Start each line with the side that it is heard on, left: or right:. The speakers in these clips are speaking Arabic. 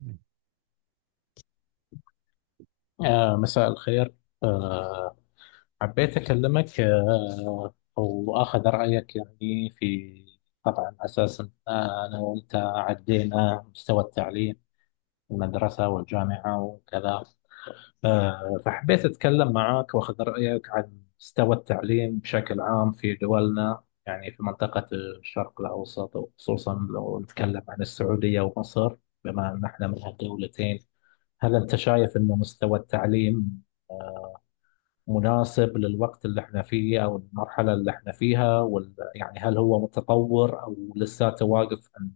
right: مم.
left: مساء الخير. آه حبيت أكلمك وأخذ رأيك، يعني، في، طبعا، أساسا، أنا وأنت عدينا مستوى التعليم في المدرسة والجامعة وكذا. فحبيت أتكلم معك وأخذ رأيك عن مستوى التعليم بشكل عام في دولنا، يعني في منطقة الشرق الأوسط، وخصوصا لو نتكلم عن السعودية ومصر، بما أن احنا من هالدولتين. هل أنت شايف أن مستوى التعليم مناسب للوقت اللي احنا فيه او المرحله اللي احنا فيها، يعني هل هو متطور او لساته واقف عند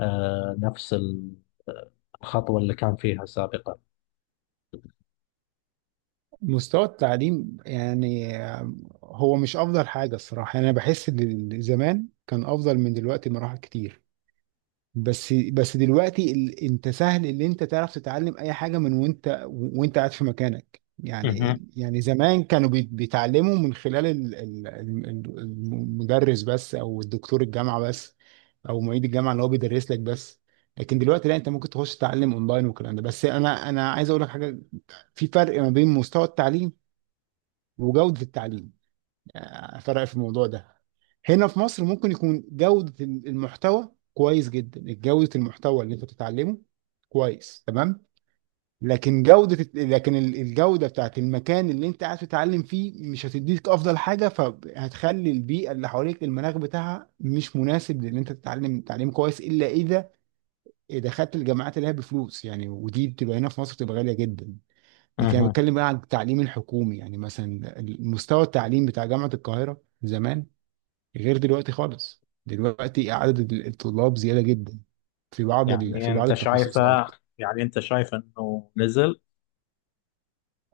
left: آه نفس ال- الخطوه اللي كان فيها سابقا؟
right: مستوى التعليم يعني هو مش افضل حاجه الصراحه، يعني انا بحس ان زمان كان افضل من دلوقتي مراحل كتير. بس دلوقتي انت سهل ان انت تعرف تتعلم اي حاجه من وانت قاعد في مكانك.
left: مهم.
right: يعني زمان كانوا بيتعلموا من خلال المدرس بس، او الدكتور الجامعه بس، او معيد الجامعه اللي هو بيدرس لك بس. لكن دلوقتي لا، انت ممكن تخش تتعلم اونلاين والكلام ده. بس انا عايز اقول لك حاجه، في فرق ما بين مستوى التعليم وجوده التعليم. فرق في الموضوع ده. هنا في مصر ممكن يكون جودة المحتوى كويس جدا، جودة المحتوى اللي انت بتتعلمه كويس تمام، لكن الجودة بتاعت المكان اللي انت قاعد تتعلم فيه مش هتديك افضل حاجة، فهتخلي البيئة اللي حواليك المناخ بتاعها مش مناسب لان انت تتعلم تعليم كويس، الا اذا دخلت الجامعات اللي هي بفلوس يعني، ودي بتبقى هنا في مصر بتبقى غالية جدا. لكن انا
left: مهم.
right: بتكلم بقى عن التعليم الحكومي، يعني مثلا المستوى التعليم بتاع جامعة القاهرة زمان غير دلوقتي خالص، دلوقتي عدد الطلاب زيادة جدا في بعض
left: يعني
right: في بعض
left: انت شايفه،
right: التخصصات.
left: يعني انت شايف انه نزل؟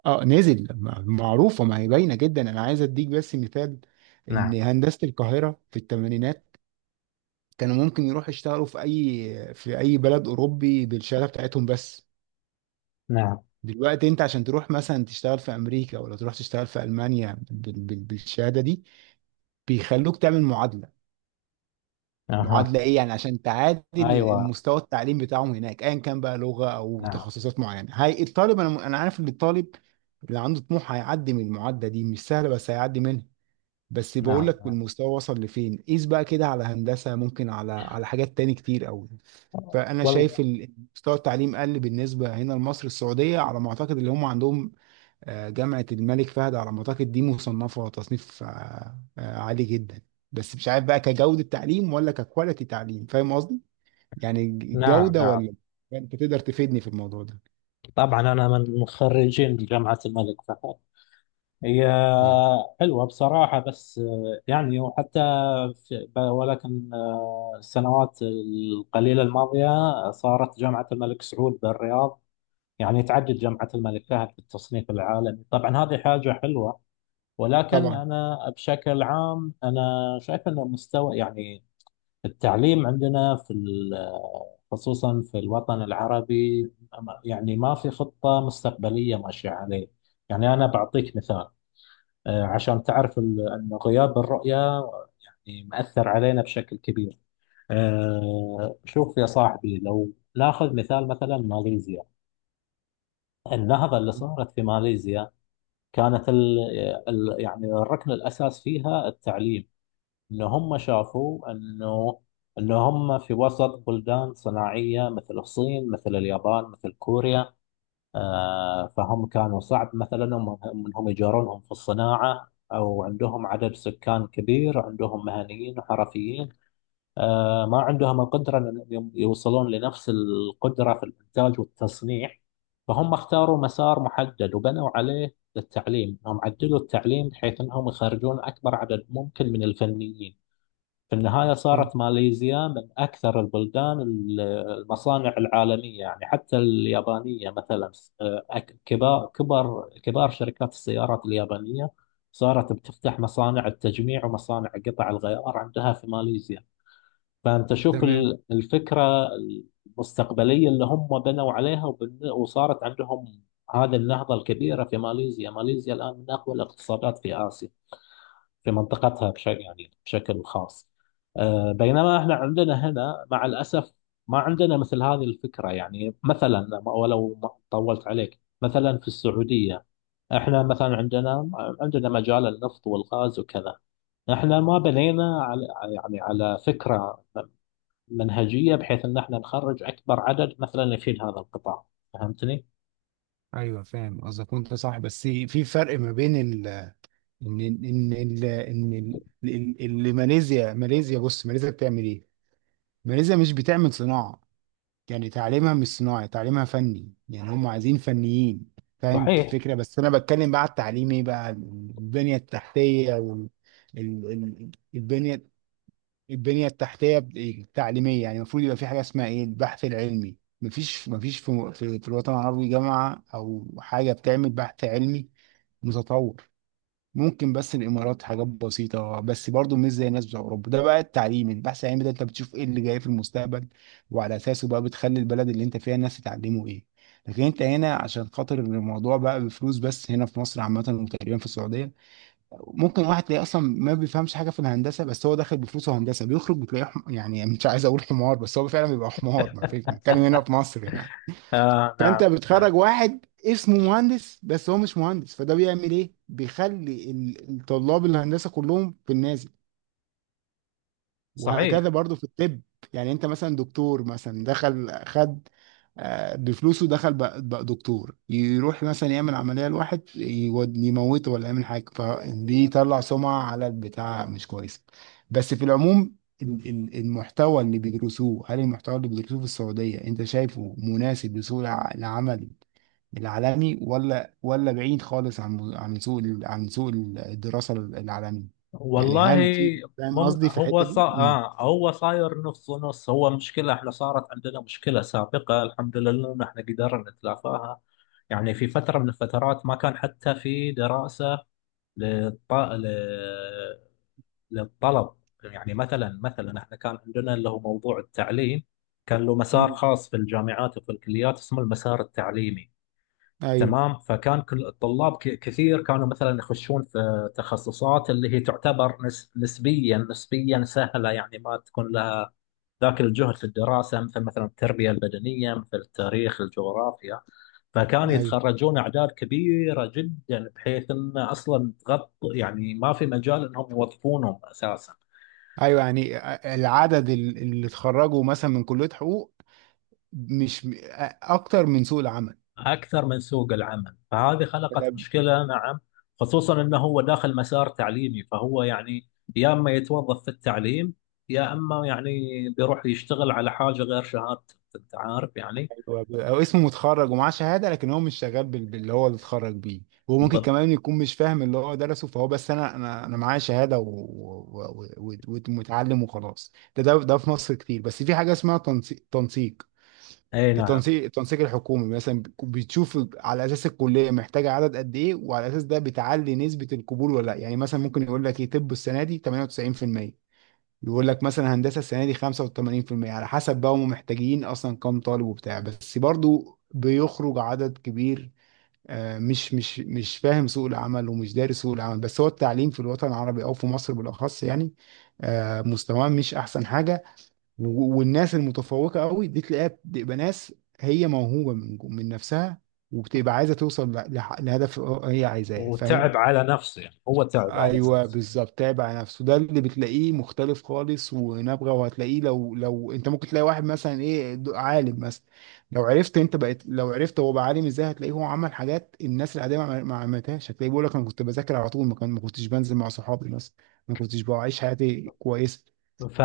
right: اه، نزل، معروفة، ما هي باينة جدا. انا عايز اديك بس مثال، ان
left: نعم.
right: هندسة القاهرة في الثمانينات كانوا ممكن يروحوا يشتغلوا في اي بلد اوروبي بالشهادة بتاعتهم بس.
left: نعم.
right: دلوقتي انت عشان تروح مثلا تشتغل في امريكا، ولا تروح تشتغل في المانيا بالشهادة دي بيخلوك تعمل معادلة.
left: اها.
right: معادلة ايه يعني؟ عشان تعادل
left: ايوه.
right: المستوى التعليم بتاعهم هناك، ايا كان بقى لغة او
left: نعم.
right: تخصصات معينة. هي الطالب، انا عارف ان الطالب اللي عنده طموح هيعدي من المعادلة دي، مش سهلة بس هيعدي منها. بس بقول
left: نعم.
right: لك
left: نعم.
right: المستوى وصل لفين، قيس بقى كده على هندسة، ممكن على حاجات تاني كتير قوي. فانا
left: والله،
right: شايف مستوى التعليم قل بالنسبة هنا لمصر. السعودية على ما اعتقد اللي هم عندهم، جامعة الملك فهد على ما أعتقد دي مصنفة تصنيف عالي جدا، بس مش عارف بقى كجودة تعليم ولا ككواليتي تعليم. فاهم قصدي؟ يعني
left: نعم
right: الجودة
left: نعم،
right: ولا؟ أنت تقدر تفيدني في الموضوع ده.
left: طبعا انا من مخرجين جامعة الملك فهد. هي
right: كويس.
left: حلوة بصراحة، بس يعني وحتى في ب- ولكن آه، السنوات القليلة الماضية صارت جامعة الملك سعود بالرياض، يعني، تعدت جامعة الملك فهد في التصنيف العالمي. طبعا هذه حاجة حلوة، ولكن
right: طبعا.
left: أنا بشكل عام أنا شايف أن مستوى، يعني، التعليم خصوصا في الوطن العربي، يعني ما في خطة مستقبلية ماشية عليه. يعني أنا بعطيك مثال عشان تعرف أن غياب الرؤية، يعني، مأثر علينا بشكل كبير. شوف يا صاحبي، لو ناخذ مثال، مثلا ماليزيا. النهضة اللي صارت في ماليزيا كانت ال يعني الركن الأساس فيها التعليم. إن هم شافوا أنه إن هم في وسط بلدان صناعية، مثل الصين مثل اليابان مثل كوريا. فهم كانوا صعب، مثلا، انهم يجارونهم في الصناعة، او عندهم عدد سكان كبير، عندهم مهنيين وحرفيين. ما عندهم القدرة ان يوصلون لنفس القدرة في الانتاج والتصنيع. فهم اختاروا مسار محدد وبنوا عليه التعليم، هم عدلوا التعليم بحيث انهم يخرجون اكبر عدد ممكن من الفنيين. في النهاية
right: طب،
left: صارت ماليزيا من أكثر البلدان المصانع العالمية، يعني حتى اليابانية. مثلا، كبار شركات السيارات اليابانية صارت بتفتح مصانع التجميع ومصانع قطع الغيار عندها في ماليزيا. فأنت شوف
right: تمام.
left: الفكرة المستقبلية اللي هم بنوا عليها، وصارت عندهم هذه النهضة الكبيرة في ماليزيا. ماليزيا الآن من أقوى الاقتصادات في آسيا، في منطقتها بشكل، يعني، بشكل خاص. بينما احنا عندنا هنا مع الأسف ما عندنا مثل هذه الفكرة. يعني مثلا، ولو ما طولت عليك، مثلا في السعودية، احنا مثلا عندنا مجال النفط والغاز وكذا. احنا ما بنينا على، يعني، على فكرة منهجية بحيث ان احنا نخرج اكبر عدد مثلا يفيد هذا القطاع. فهمتني؟
right: ايوه فاهم قصدك وانت صح، بس في فرق ما بين ال ان ان ال ان ال- ال- اللي ماليزيا ماليزيا بص ماليزيا بتعمل ايه؟ ماليزيا مش بتعمل صناعة، يعني تعليمها مش صناعي، تعليمها فني، يعني هم عايزين فنيين. فاهم
left: صحيح.
right: الفكرة؟ بس أنا بتكلم بقى على التعليم، إيه بقى؟ البنية التحتية وال ال... ال... البنية التحتية التعليمية، يعني المفروض يبقى في حاجة اسمها إيه؟ البحث العلمي. مفيش في الوطن العربي جامعة أو حاجة بتعمل بحث علمي متطور. ممكن بس الامارات، حاجات بسيطه بس برضو مش زي الناس بتوع اوروبا. ده بقى التعليم، البحث العلمي ده انت بتشوف ايه اللي جاي في المستقبل، وعلى اساسه بقى بتخلي البلد اللي انت فيها الناس تتعلموا ايه. لكن انت هنا عشان خاطر الموضوع بقى بفلوس بس، هنا في مصر عامه وتقريبا في السعوديه، ممكن واحد تلاقيه اصلا ما بيفهمش حاجه في الهندسه، بس هو داخل بفلوسه هندسه بيخرج بتلاقيه يعني مش عايز اقول حمار، بس هو فعلا بيبقى حمار، ما فيش، بنتكلم هنا في مصر يعني.
left: نعم.
right: فانت بتخرج
left: نعم.
right: واحد اسمه مهندس بس هو مش مهندس. فده بيعمل ايه؟ بيخلي الطلاب الهندسه كلهم في النازل.
left: صحيح.
right: وهكذا برضو في الطب، يعني انت مثلا دكتور، مثلا دخل خد، بفلوسه دخل بقى دكتور، يروح مثلا يعمل عملية لواحد يموته ولا يعمل حاجة، فبيطلع سمعة على البتاع مش كويس. بس في العموم المحتوى اللي بيدرسوه، هل المحتوى اللي بيدرسوه في السعودية انت شايفه مناسب لسوق العمل العالمي، ولا بعيد خالص عن عن سوق الدراسة العالمي؟ يعني
left: والله.
right: هل في، فاهم
left: مم...
right: قصدي في
left: هو
right: الحتة
left: صا...
right: دي؟ مم.
left: آه هو صاير نص نص. هو مشكلة، احنا صارت عندنا مشكلة سابقة، الحمد لله ان احنا قدرنا نتلافاها. يعني في فترة من الفترات ما كان حتى في دراسة للط... ل... للطلب. يعني مثلا احنا كان عندنا اللي هو موضوع التعليم، كان له مسار
right: مم.
left: خاص في الجامعات وفي الكليات اسمه المسار التعليمي.
right: ايوه،
left: تمام، فكان كل الطلاب كثير كانوا مثلا يخشون في تخصصات اللي هي تعتبر نسبيا سهله، يعني ما تكون لها ذاك الجهد في الدراسه، مثل مثلا التربيه البدنيه، مثل التاريخ، الجغرافيا. فكانوا
right: ايوه،
left: يتخرجون اعداد كبيره جدا بحيث ان اصلا تغطي، يعني ما في مجال انهم يوظفونهم اساسا.
right: ايوه، يعني العدد اللي اتخرجوا مثلا من كلية حقوق مش، اكتر من سوق العمل.
left: أكثر من سوق العمل، فهذه
right: ده
left: خلقت مشكلة. نعم، خصوصا أنه هو داخل مسار تعليمي، فهو، يعني، يا أما يتوظف في التعليم، يا أما، يعني، بيروح يشتغل على حاجة غير شهادته، أنت عارف يعني.
right: هو او اسمه متخرج ومعاه شهادة لكن هو مش شغال باللي هو اللي اتخرج بيه. وممكن
left: بط...
right: كمان يكون مش فاهم اللي هو درسه، فهو بس انا معايا شهادة ومتعلم وخلاص. ده ده في مصر كتير. بس في حاجة اسمها تنسيق، تنسيق
left: أي
right: ده،
left: نعم.
right: تنسيق، التنسيق الحكومي مثلا بتشوف على اساس الكليه محتاجه عدد قد ايه، وعلى اساس ده بتعلي نسبه القبول ولا لا. يعني مثلا ممكن يقول لك ايه، طب السنه دي 98%، يقول لك مثلا هندسه السنه دي 85%، على حسب بقى هم محتاجين اصلا كام طالب وبتاع. بس برضو بيخرج عدد كبير مش فاهم سوق العمل ومش دارس سوق العمل. بس هو التعليم في الوطن العربي او في مصر بالاخص يعني، مستواه مش احسن حاجه. والناس المتفوقه قوي دي تلاقيها بتبقى ناس هي موهوبه من من نفسها، وبتبقى عايزه توصل لهدف هي عايزاه. فاهم؟
left: وتعب على نفسه، يعني هو تعب على
right: ايوه
left: نفسه.
right: بالظبط، تعب على نفسه، ده اللي بتلاقيه مختلف خالص ونابغه. وهتلاقيه لو انت ممكن تلاقي واحد مثلا ايه، عالم مثلا، لو عرفت انت بقيت، لو عرفت هو بقى عالم ازاي، هتلاقيه هو عمل حاجات الناس العاديه ما عملتهاش. هتلاقيه بيقول لك انا كنت بذاكر على طول، ما كنتش بنزل مع صحابي مثلا، ما كنتش بعيش حياتي كويسه.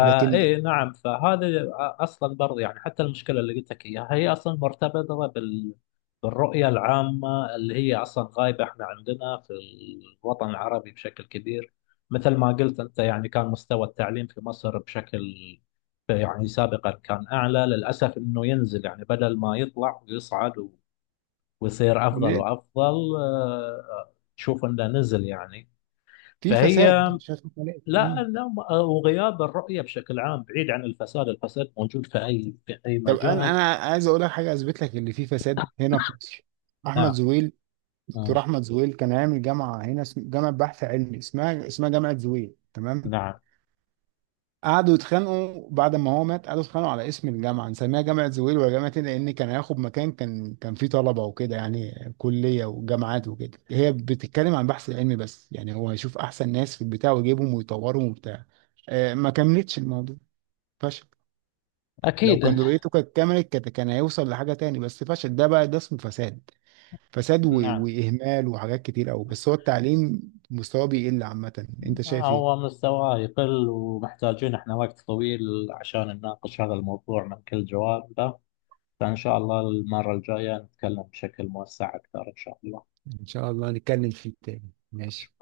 right: لكن
left: نعم، فهذا اصلا برضه، يعني، حتى المشكله اللي قلت لك اياها هي اصلا مرتبطه بالرؤيه العامه اللي هي اصلا غايبه. احنا عندنا في الوطن العربي بشكل كبير، مثل ما قلت انت، يعني، كان مستوى التعليم في مصر بشكل، يعني، سابقا كان اعلى. للاسف انه ينزل، يعني بدل ما يطلع ويصعد ويصير افضل وافضل، تشوف انه نزل يعني.
right: في
left: فهي،
right: فساد، مش هتقول؟
left: لا، وغياب الرؤية بشكل عام، بعيد عن الفساد. الفساد موجود في أي في أي
right: طب انا
left: مجال.
right: انا عايز اقول لك حاجه اثبت لك ان في فساد هنا في مصر. احمد
left: نعم.
right: زويل دكتور
left: مم.
right: احمد زويل كان عامل جامعه هنا جامعه بحث علمي اسمها جامعه زويل، تمام؟
left: نعم.
right: قعدوا يتخانقوا بعد ما هو مات، قعدوا يتخانقوا على اسم الجامعه، نسميها جامعه زويل ولا جامعه ايه. لان كان هياخد مكان، كان فيه طلبه وكده، يعني كليه وجامعات وكده. هي بتتكلم عن بحث علمي بس، يعني هو هيشوف احسن ناس في البتاع ويجيبهم ويطورهم وبتاع. ما كملتش الموضوع، فشل. لو
left: أكيد.
right: كان رؤيته كانت كملت، كان هيوصل لحاجة تاني، بس فشل. ده بقى ده اسمه فساد، فساد
left: نعم.
right: وإهمال وحاجات كتير أوي. بس هو التعليم مستواه بيقل عامة، أنت شايف إيه؟
left: هو مستواه يقل، ومحتاجين احنا وقت طويل عشان نناقش هذا الموضوع من كل جوانبه. فإن شاء الله المرة الجاية نتكلم بشكل موسع أكثر إن شاء الله.
right: إن شاء الله نتكلم فيه تاني، ماشي.